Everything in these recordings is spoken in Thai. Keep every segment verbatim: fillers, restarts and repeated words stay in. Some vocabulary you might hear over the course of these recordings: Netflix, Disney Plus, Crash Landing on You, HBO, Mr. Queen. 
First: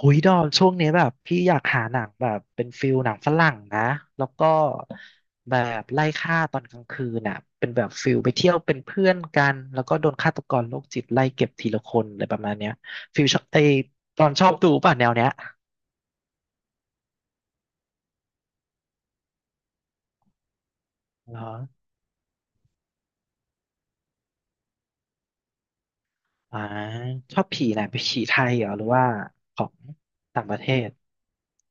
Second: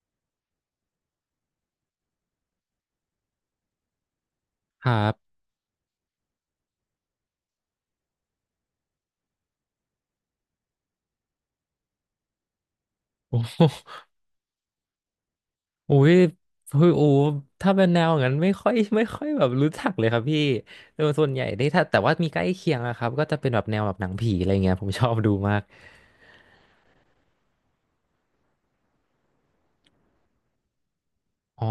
หุยดอมช่วงนี้แบบพี่อยากหาหนังแบบเป็นฟิลหนังฝรั่งนะแล้วก็ครับแบบไล่ฆ่าตอนกลางคืนน่ะเป็นแบบฟิลไปเที่ยวเป็นเพื่อนกันแล้วก็โดนฆาตกรโรคจิตไล่เก็บทีละคนอะไรประมาณเนี้ยฟิลชโอ้อบไอโหตอนชอบดูป่ะแนวเนี้ยอุ้ยคือโอ้ถ้าเป็นแนวอย่างนั้นไม่ค่อย ไม่ค่อยแบบรู้จักเลยครับพี่โดยส่วนเหรใหญ่อนี่ถ้าแต่ว่ามีใกล้เคียงอะครับก็จะเป็นแบบแนวแบบหนังผีอะไรเงี้ยผมชอบดูมากอ่าชอบผีไหนไปนผีไทยเหรอหรือว่าของต่างประเทศอ๋อ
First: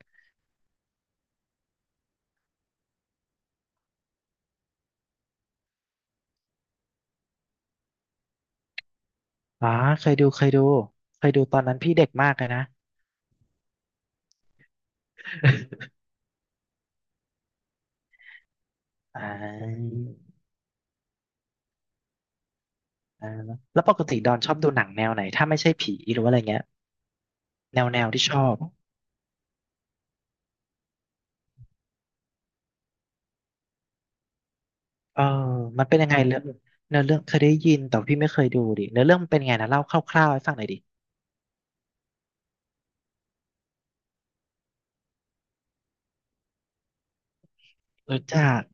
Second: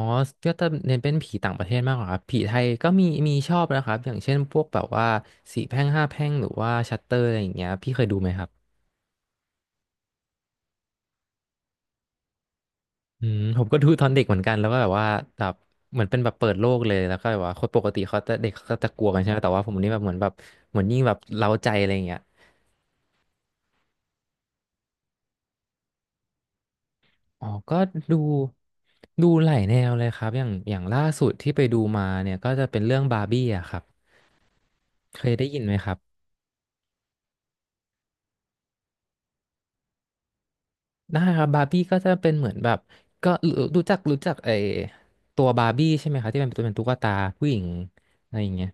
ก็จะเน้นเป็นผีต่างประเทศมากกว่าครับผีไทยก็มีมีชอบนะครับอย่างเช่นพวกแบบว่าสี่แพร่งห้าแพร่งหรือว่าชัตเตอร์อะไรอย่างเงี้ยพี่เคยดูไหมครับอ๋อเคยดูเคยดูเคยดูตอนนั้นพี่เด็กมากเลยนะ อืมผมก็ดูตอนเด็กเหมือนกันแล้วก็แบบว่าแบบ เหมือนเป็นแบบเปิดโลกเลยแล้วก็แบบว่าคนปกติเขาจะเด็กเขาจะกลัวกันอ่าใช่ไหมแต่ว่าผมนี่แบบเหมือนแบบเหมือนยิ่งแบบเร้าใจอะไรอย่างเงี้ย อ่าแล้วปกติดอนชอบดูหนังแนวไหนถ้าไม่ใช่ผีหรือว่าอะไรเงี้ย อ๋อก็แนวแนวดูที่ชอบดูหลายแนวเลยครับอย่างอย่างล่าสุดที่ไปดูมาเนี่ยก็จะเป็นเรื่องบาร์บี้อะครับเคเออยได้ยินไหมมันครัเป็บนยังไงเรื่องเนื้อเรื่องเคยได้ยินแต่พี่ไม่เคยดูดิเนื้อเรื่องมันเป็นไงนะเล่าคร่าวๆให้ฟังหน่อยดิได้ครับบาร์บี้ก็จะเป็นเหมือนแบบก็รู้รู้จักรู้จักไอตัวบาร์บี้ใช่ไหมครับที่เป็นตัวเป็นตุ๊กตาผู้หญิงรู้อะไรอจัย่างกเงี้ย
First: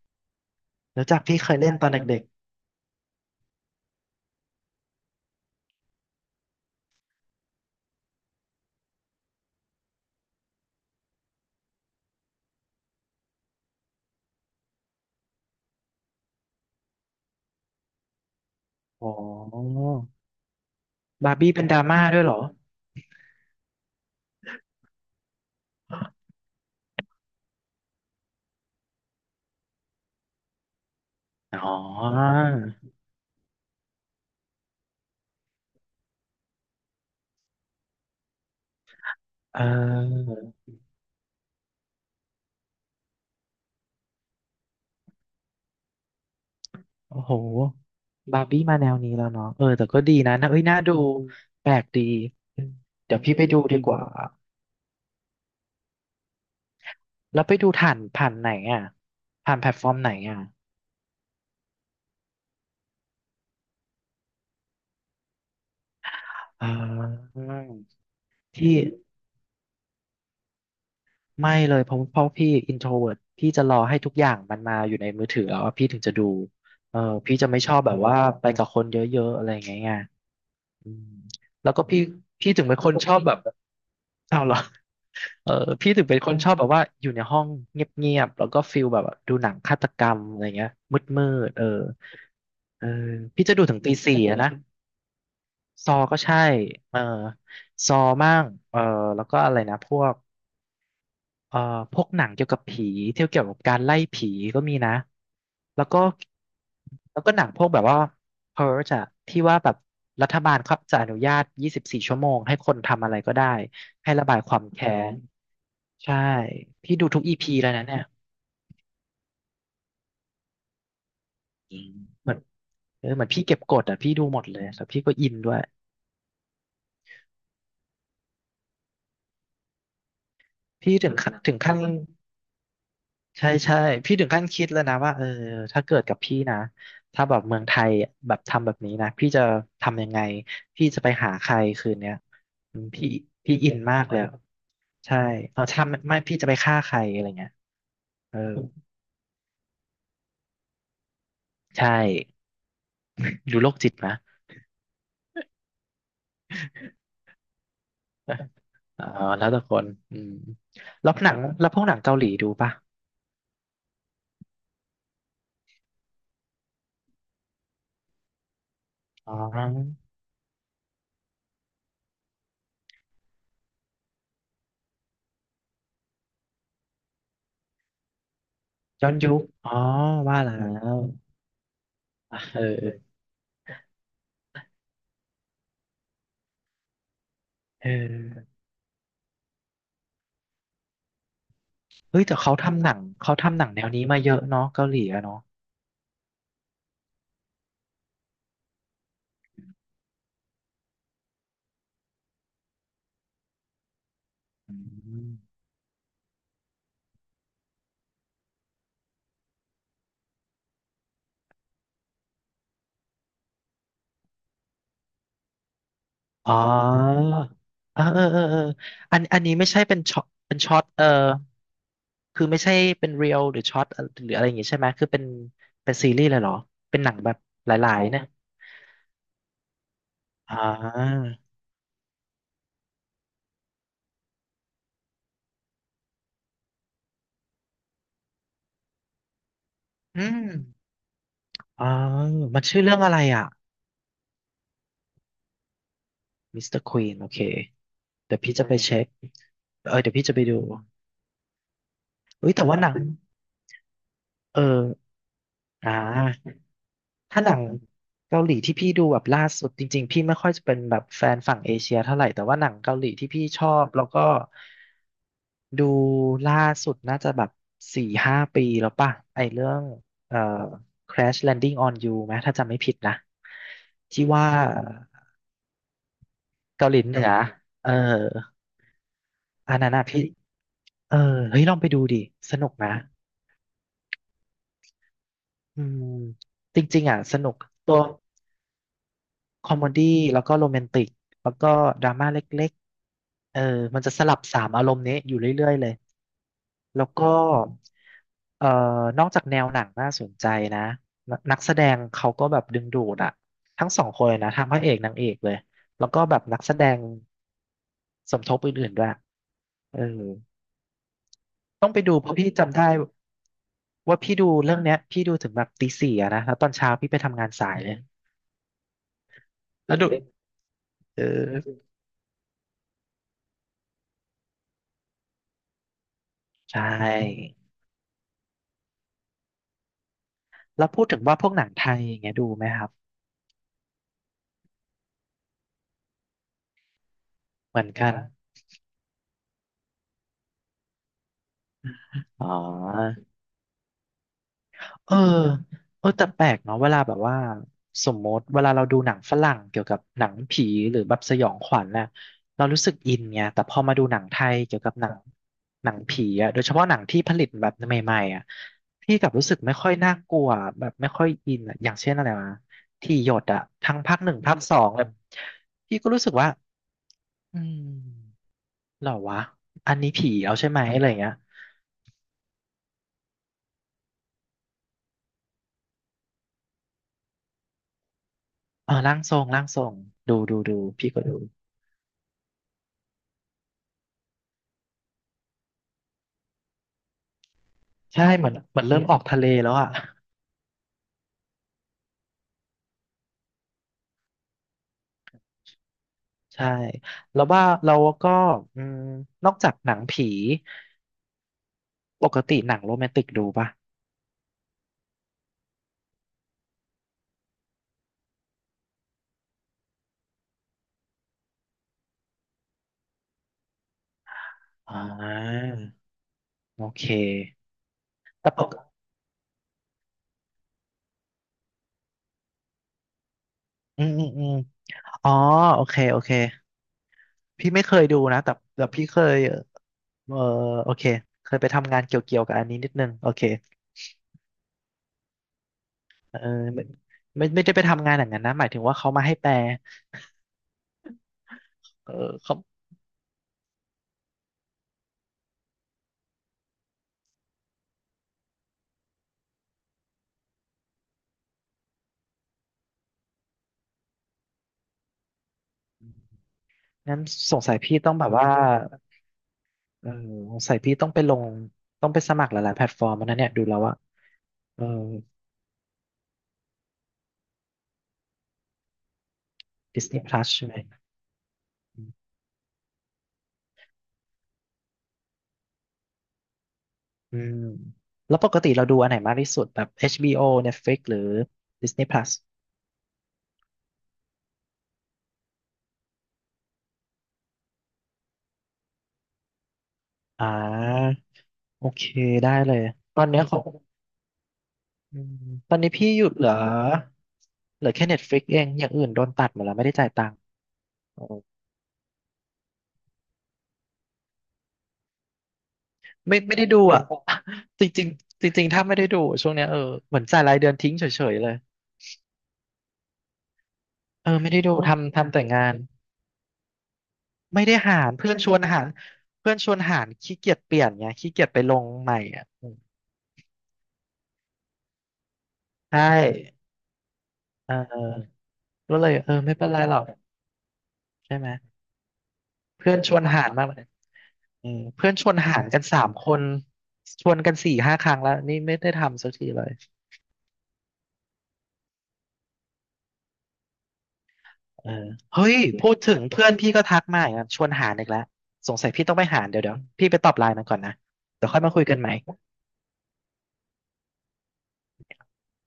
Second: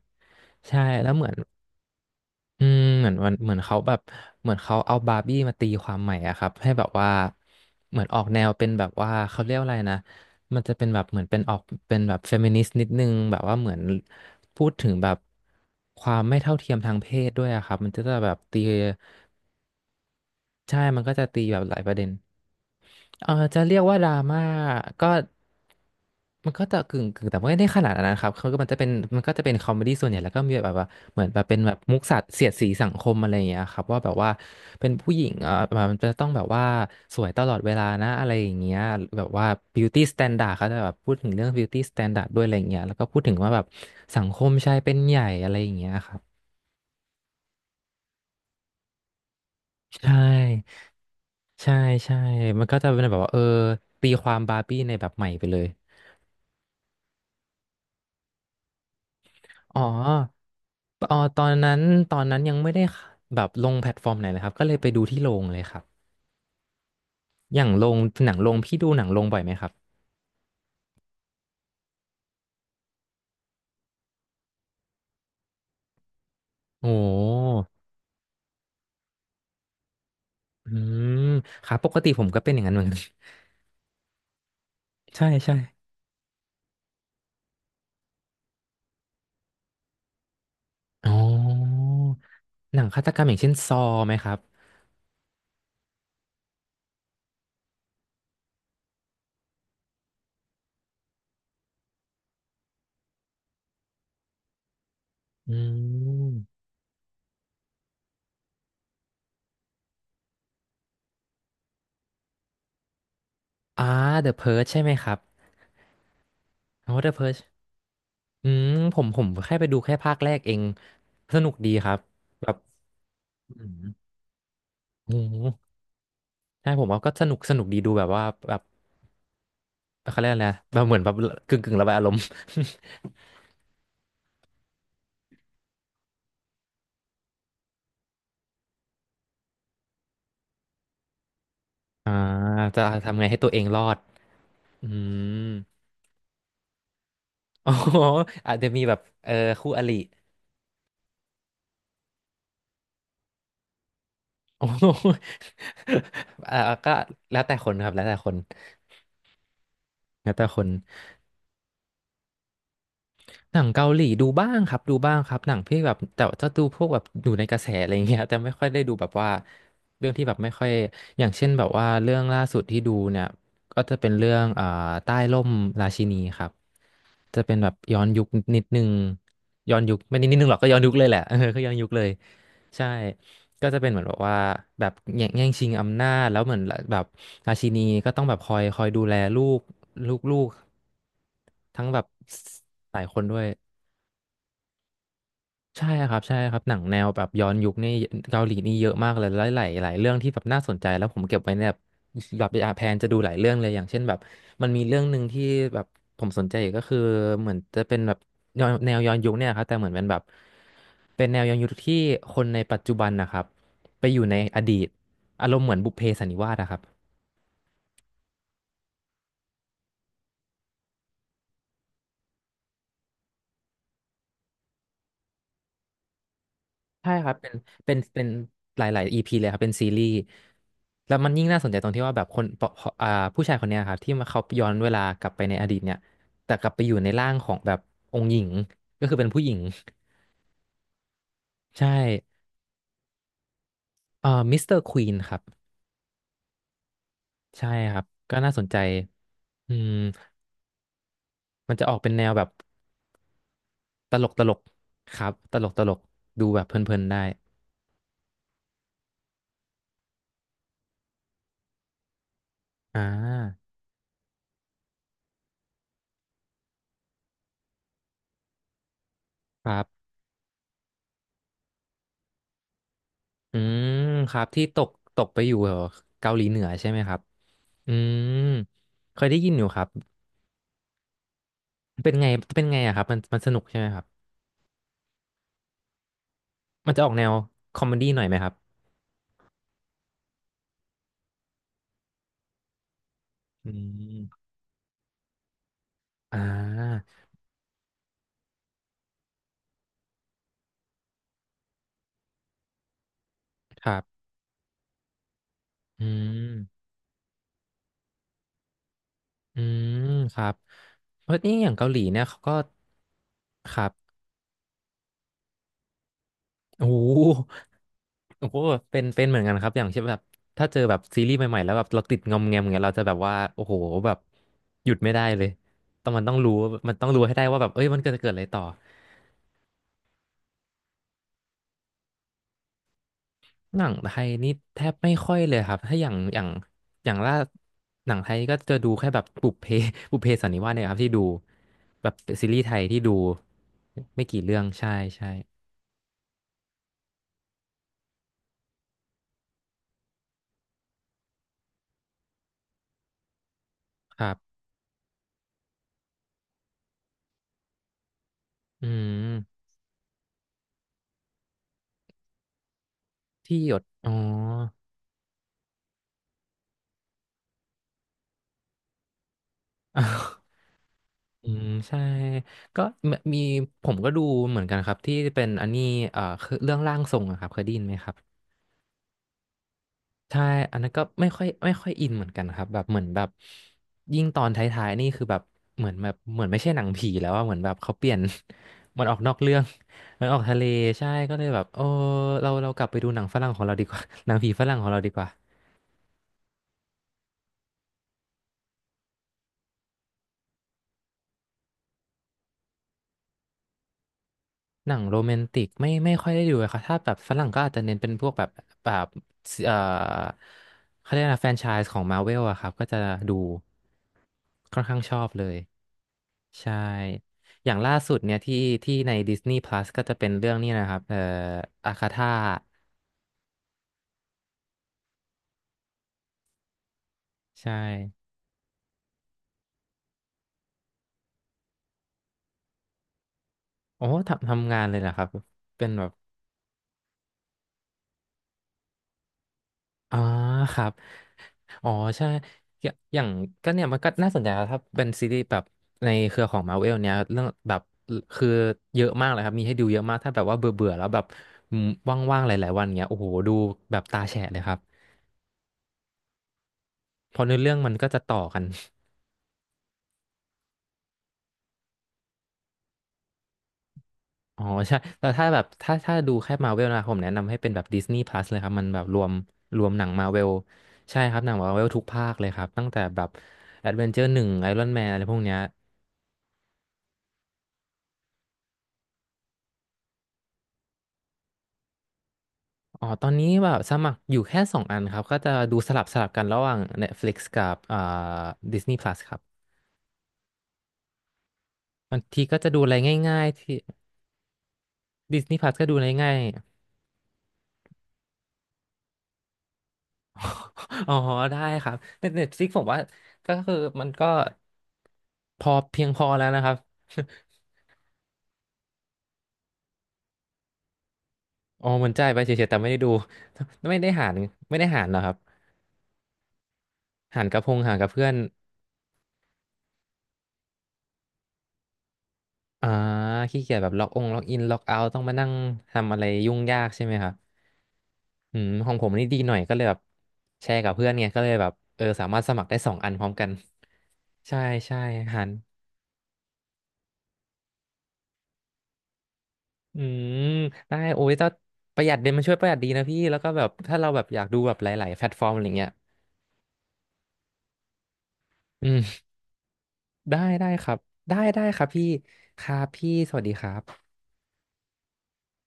ใช่รู้แล้วจักเหมือน พี่เคยเล่นตอนเด็กอืมเหมือนวันเหมือนเขาแบบเหมือนเขาเอาบาร์บี้มาตีความใหม่อะครับให้แบบว่าเหมือนออกแนวเป็นแบบว่าเขาเรียกอะไรนะมันจะเป็นแบบเหมือนเป็นออกเป็นแบบเฟมินิสต์นิดนึงแบบว่าเหมือนพูดถึงแบบความไม่เท่าเทียมทางเพศด้วยอะครับมันจะแบบตีๆอ๋อใช่มันก็จะบาร์ตีบี้แบเป็บนหดลายราประม่าเด็น ด้วยเหรอเออจะเรียกว่าดราม่าก็มันก็จะกึ่งกึ่งแต่ไม่ได้ขนาดนั้นนะครับคือมันจะเป็นมันก็จะเป็นคอมเมดี้ส่วนใหญ่แล้วก็มีแบบว่าเหมือนแบบเป็นอ๋อแบบมุกสัตว์เสียดสีสังคมอะไรอย่างเงี้ยครับว่าแบบว่าเป็นผู้หญิงเออมันจะต้องแบบว่าสวยตลอดเวลานะอะไรอย่างเงี้ยแบบว่า เ beauty ออ standard เขาจะแบบพูดถึงเรื่อง beauty standard ด้วยอะไรอย่างเงี้ยแล้วก็พูดถึงว่าแบบสังคมชายเป็นใหญ่อะไรอย่างเงี้ยครับโอ้โหบาร์บี้มาแนวนี้แล้วเนาะเออแต่ก็ใช่ดีนะนะเอ้ยน่าดูแปใช่ลกดีใช่อืมันมก็จะเป็นเดี๋แบยบวว่าพี่เออไปดูดีกว่าตีความบาร์บี้ในแบบใหม่ไปเลย แล้วไปดูผ่านผ่านไหนอ่ะผ่านแพลอ๋ตอฟอร์มไหนอ่ะอ๋อตอนนั้นตอนนั้นยังไม่ได้แบบลงแพลตฟอร์มไหนเลยครับก็เลยไปดูที่โรงเลยครับอ่าอย่างโรงหนังโรงที่ พี่ดูหนังโรงบ่อยไหมครับไม่เลยเพราะเพราะพี่อินโทรเวิร์พี่จะรอให้ทุกอย่างมันมาอยู่ในมือถือแล้วอะพี่ถึงจะดูโอ้เออพี่จะไม่ชอบแบบว่าไปกับคนเยอะๆอะไรอย่างเงี้ยไงอือืมมคแล้วรับก็ปกพี่ติผมก็เป็พี่นอถึย่างงนั้เป็นนเหมือคนนกัน ชอบแบบเอาเหรอ ใช่เออใช่พี่ถึงเป็นคนชอบแบบว่าอยู่ในห้องเงียบๆแล้วก็ฟิลแบบดูหนังฆาตกรรมอะไรเงี้ยอ๋มืดๆเอออหนัเองอฆาตกรรมอย่างพี่เช่นจะดูซถึองตีไหมสี่ครัอะบนะ ซอก็ใช่เออซอมั่งเออแล้วก็อะไรนะพวก เอ่อพวกหนังเกี่ยวกับผีเที่ยวเกี่ยวกับการไล่ผีก็มีนะอืแล้วก็มแล้วก็หนังพวกแบบว่า p u r g อะที่ว่าแบบรัฐบาลครับจะอนุญาตยี่สิบสี่ชั่วโมงให้คนทำอะไรก็ได้อ่า ให้ระ The บายความ Purge ใช่ไหมแค้ครันบใช่อ๋พี่อ ดู The ทุกอี Purge พีแล้วนะเนี่ยอืมผมผมแค่ไปดูแค่ภาคแรกเองสนุกดีอืคมรับเหมือนแบบเออเหมือนพี่อืเก็บกมดอ่ะพี่ดูหมดเลยแล้วพี่ก็โอ้อินโหด้วยใช่ผมว่าก็สนุกสนุกดีดูแบบว่าแบบ เขาเรียกอะไรนะแบบเหพี่มือนถึแบงบขั้นถึกึ่งงกึ่ขั้งน ระบายอารมณ์ ใช่ใช่พี่ถึงขั้นคิดแล้วนะว่าเออถ้าเกิดกับพี่นะถ้าแบบเมืองไทยแบบทำแบบนี้นะพี่จะทำยังไงพี่จะไปหาใครคืน เนี้อ่ายอืจะมพี่ทำไงให้ตัวพี่เองอิรนอดมากเลยอืใช่มเอาถ้าไม่ไม่พี่จะไปฆ่าใครอะไรเงี้ยอ๋อเอออาจจะมีแบบเออคู่อริใช่ดูโรคจิตนะโอ้ โหอ่าก็แล้วแต่คนครับแล้วแต่คนอ๋อแล้วแต่คนอืแล้มวแต่คนแล้วหนังแล้วพวกหนังเกาหลีดูป่ะหนังเกาหลีดูบ้างครับดูบ้างครับหนังที่แบบแต่จะดูพวกแบบอยู่ในกระแสอะไรอย่างเงี้ยแต่ไม่ค่อยได้ดูแบบว่าอ๋อเรื่องที่แบบไม่ค่อยอย่างเช่นแบบว่าเรื่องล่าสุดที่ดูเนี่ยก็จะเป็นเรื่องอ่าใต้ร่มราชินีครับ จะเป็นแบบย้อนยุคนิดนึงย้อนยุคอ๋อย้อนยุคไม่นิดนิว่าดนึงหรแล้อกก็ย้อนยุควเลยแหละเออก็ย้อนยุคเลยอ่ะเออใช่ก็จะเป็นเหมือนแบบว่าแบบแย่งแย่งชิงอำนาจแล้วเหมือนแบบราชินีเอก็ต้องแบบคออยคอยดูแลลูกลูกลูกทั้งแบบเฮ้ยแต่เขาทำหนัหงลายคนเขาด้วย ทำหนังแนวนี้มาเยอะเนาะเกาหลีอะเนาะ ใช่ครับใช่ครับหนังแนวแบบย้อนยุคนี่เกาหลีนี่เยอะมากเลยหลายหลายหลายเรื่องที่แบบน่าสนใจแล้วผมเก็บไว้เนี่ยแบบแบบแพลนจะดูหลายเรื่องเลยอย่างเช่นแบบมันมีเรื่องหนึ่งที่แบบผมสนใจอีกก็คือเหมือนจะเป็นแบบย้อนแนวย้อนยุคเนี่ยครับแต่เหมือนเป็นแบบเป็นแนวย้อนยุคที่คนในปัจจุบันนะครับไปอยู่ในอดีตอารมณ์เหมือนบุพเพสันนิวาอ๋สอะครับ อเออเออเออเอออันอันนี้ไม่ใช่เป็นช็อตเป็นช็อตเออคือไม่ใช่เป็นเรียลหรือช็อตหรืออะไรอย่างงี้ใช่ไหม คือเป็น เป็นซีรีส์เลยเหรอ เป็นหใช่นังคแบรับบเป็นหลาเป็นยๆเนี่เป็ยนหลายๆ อี พี เลยครับเป็นซีรีส์อ่าแล้วมันยิ่งน่าสนใจตรงที่ว่าแบบคนปอ่าผู้ชายคนเนี้ยครับที่มาเขาย้อนเวลากลับไปในอดีตเนี่ยแต่กลับไปอยู่ในร่างของแบบองค์หญิงก็คือเป็นผู้หญิง อืม อ๋อใช่มันชื่อเรื่องอะไรอ่ะเอ่อมิสเตอร์ควีนครับมิสเตอร์ควีนโอเคใช่ครับก็เดี๋ยวน่าพี่สจะนไปใจเช็คอืมเออเดี๋ยวพี่จะไปดูมันจะออกเป็นแนวแบเฮ้บยแต่ว่าหนังตลกตลเอกอครับตลกตอ่ลกดูา แบบเพลินๆได้ถ้าหนังเกาหลีที่พี่ดูแบบล่าสุดจริงๆพี่ไม่ค่อยจะเป็นแบบแฟนฝั่งเอเชียเท่าไหร่แต่ว่าหนังเกาอ่หลีที่พี่ชอาบแล้วก็ดูล่าสุดน่าจะแบบสี่ห้าปีแล้วป่ะไอเรื่คอรังบเอ่อ Crash Landing on You ไหมถ้าจำไม่ผิดนะอืมที่ครับว่าที่ตกตกไปอยู่เหรอเกาหลีเหนือใช่เกาหไหมลีคเหรับ นือ่เออือมเคยได้ยินอยู่อันครับนั้นอะพี่เออเฮ้ยลองไปดูเป็นดิไงสเป็นนุกไงนะอะครับมันมันสนุกใช่ไหมครับอืมจมันจะริงอๆอกอ่ะแนวสนุกคอมเมตัว ดี้หน่อยไหมครับคอมเมดี้แล้วก็โรแมนติกแล้วก็ดราม่าเล็กๆเอออืมันจะสลับมสามอารมณ์นี้อยู่เรื่อยๆเลยอ่แล้วาก็เอ่อนอกจากแนวหนังน่าสนใจนะนนักแสดงเขาก็แบบดึงดูดอะทั้คงรัสองคบนเลยนะทั้งพระเอกนางเอกเลยอืแล้วก็แบบนักแสมดงสมทบอื่นๆด้วยอืเออมครับเพราะนี่อย่างต้เกาองหไปลีดูเนี่ยเพราะเขาพี่ก็จำได้ครับว่าพี่ดูเรื่องเนี้ยพี่ดูถึงแบบตีสี่อะนะแล้วตอนโอ้เช้าพี่โไปทำงานหสายเลยโอ้โหเป็นเป็นเหมือนกันครับอย่างแล้วเช่นดูแบบถ้าเจอแบบเซีรีส์ใหม่ๆแล้วออแบบเราติดงอมแงมอย่างเงี้ยเราจะแบบว่าโอ้โหแบบหยุดไม่ได้เลยต้องมันต้องรู้ใช่ มันต้องรู้ให้ได้ว่าแบบเอ้ยมันเกิดจะเกิดอะไรต่อ แล้วพูดถึงว่าพวกหนังไทยอย่างเงี้ยดูไหมครับหนังไทยนี่แทบไม่ค่อยเลยครับถ้าอย่างอย่างอย่างล่าเหมือนดูกัหนันงไทยก็จะดูแค่แบบบุพเพ บุพเพสันนิวาสเนี่ยครับที่ดูแบบอ๋ซีรีส์ไทยที่ดูอไม่กี่เรื่องใช่เออใช่เออแต่แปลกเนาะเวลาแบบว่าสมมติเวลาเราดูหนังฝรั่งเกี่ยวกับหนังผีหรือแบบสยองขวัญน่ะเรารู้สึกอินไงแต่พอมาดูหนัคงรัไทยบเกี่ยวกับหนังหนังผีอะโดยเฉพาะหนังที่ผลิตแบบใหม่ๆอะอืพี่กลับรู้สึกมไม่ค่อยน่ากลัวแบบไม่ค่อยอินอะอย่างเช่นอะไรมาที่หยดที่อะหยดทั้งอ๋อ ภาคหนึ่งภาคสองเลยพี่ก็รู้สึกว่าอืม เหรอวะอันนี้ผี เอาใช่ไหมอะไรเงี้ยอืมใช่ก็มมีผมก็ดูเหมือนกันครับที่เป็นอันนี้เอ่อคือเรื่องร่างทรงอะครับเคยได้ยินไหมครับ เอ๋อร่างทรงร่างทรงดูใช่ ดูอัดูนนั้นก็พี่ก็ไม่ดูค่อยไม่ค่อยอินเหมือนกันครับแบบเหมือนแบบยิ่งตอนท้ายๆนี่คือแบบเหมือนแบบเหมือนไม่ใช่หนังผีแล้วอะเหมือนแบบเขาเปลี่ยน ใช่เหมือนเหมือน เริ่มัมนออออกกนอกทะเลเรื่องแล้วอ่ะมันออกทะเลใช่ก็เลยแบบโอ้เราเรากลับไปดูหนังฝรั่งของเราดีกว่า หนังผีฝรั่งของเราดีกว่าใช่แล้วว่าเราก็อืมนอกจากหนังผีปกติหนังโรแมนติกดูป่ะหนังโรแมนติกไม่ไม่ค่อยได้ดูเลยครับถ้าแบบฝรั่งก็อาจจะเน้นเป็นพวกแบบแบบเอ่อเขาเรียกอะไรนะแฟรนไชส์ของมาเวลอะครับก็จะดูค่อนข้าอ่างชอบเลย ใช่ โอเคอย่างล่าสุดเนี่ยแต่ที่ปกที่ใน Disney Plus ก็จะเป็นเรื่องนี้นะครับ เอ่ออาคาธาอืมอืมอืมอ๋อโอเคโอเคพี่ใช่ไม่เคยดูนะแต่แต่พี่เคยเออโอเคเคยไปทำงานเกี่ยวเกี่ยวกับอันนี้นิดนึงโอเคโอ้ทำทำงานเลยเหรอครับเป็นแบบเออไม่ไม่ไม่ได้ไปทำงานอย่างนั้นนะหมายถึงว่าเขามาให้แปล อ๋อครับอ๋อเออใช่เขาอย่าอย่างก็เนี่ยมันก็น่าสนใจครับถ้าเป็นซีรีส์แบบในเครือของ มาร์เวล เนี่ยเรื่องแบบคือเยอะมากเลยครับมีให้ดูเยอะมากถ้าแบบว่าเบื่อเบื่อแล้วแบบอืมว่างๆหลายๆวันเงี้ยโอ้โหดูแบบตาแฉะเลยครับงั้นเพราะสเนื้องเรื่สัองยมันพี่ก็ต้องจะแบบต่อว่ากัน เออสงสัยพี่ต้องไปลงต้องไปสมัครหลายๆแพลตฟอร์มแล้วนะเนี่ยดูแล้วอะอ๋อเออ ใช่แต่ถ้าแบบถ้าถ้าดูแค่มาเวลนะผมแนะนำให้เป็นแบบดิสนีย์พลัสเลยครับมันแบบรวมรวมหนัง Disney มาเว Plus ลใช่ไหมใช่ครับหนังมาเวลทุกภาคเลยครับตั้งแต่แบบแอดเวนเจอร์หนึ่งไอรอนแมนอะไรพวกเนี้ยอืมแล้วปกติเราดูอันไหนมากที่สุดแบบ เอช บี โอ Netflix หรือ Disney Plus อ๋อตอนนี้แบบสมัครอยู่แค่สองอันครับก็จะดูสลับสลับกันระหว่าง Netflix กับอ่า ดิสนีย์ พลัส ครับอ่าโอเคบางทีได้ก็จะเลดูยอะไรตอนง่าเนี้ยยขๆองที่ อืม Disney ต Plus อนก็นี้ดูอะไรพี่หยุดง่ายเหลือเหลือแค่ Netflix เองอย่างอื่นโดนตัดหมดแล้วไม่ได้จ่ายตังค์ ๆ อ๋อได้ครับแต่ Netflix ผมว่าก็คือมันก็พอเพียงพอไม่แล้วไม่นะได้ครับ ดูอ่ะ จริงจริงจริงๆถ้าไม่ได้ดูช่วงเนี้ยเออเหมือนจ่ายรายเดือนทิ้งเฉยๆเลยอ๋อมันจ่ายไปเฉยๆแต่ไม่ได้ดู ไม่ได้หาเออรไม่ได้ดูไม่ได้หารเหรทำอคทำรับแต่งานหารกับไม่พได้งหาหารกับรเพื่อเพื่อน นชวนหารเพื่อนชวนหารขี้เกียจเปลี่ยนไงขี้เกียจไปลงใหม่อ่ะอืมอ่า ขี้เกียจแบบล็อกองล็อกอินล็อกเอาต้องมานั่งใช่ทำอะไรยุ่งยากใช่ไหมครับเอออืมของก็ผเลมยนี่เออดีหน่ไม่อยเป็นก็ไรเลยหแบรบอกแชร์กับเพื่อนไงใช่ก็ไหเลมยแบบเออสามารถสมัครได้สเพื่อองนอัชนวพนร้อมหากันรมากเลยใช่อืมใช่เพื่อนชวนหันหารกันสามคนชวนกันสี่ห้าครั้งแล้วนี่ไม่ได้ทำสักทีเลย อืมได้โอ้ยถ้าประหยัดเดนี่ยมันช่วยประหยัดดีนะพี่ แล้วก็แบบถ้าเราแบบอยากดูแบบหเออลายๆแพลตฟเฮ้อร์มย อะไรเงี้พูยดถึงเพื่อนพี่ก็ทักมาอีกแล้วชวนหารอีกแล้วสงอืสัยมพี่ต้องไปหารเดี๋ยวเดี๋ยวพี่ไปตอบได้ไลน์มันได้ก่อนคนะรับ ได้เดี๋ยวค่อได้ยมาคคุยรับกันพี่ใหม่ครับพี่สวัสดีครับ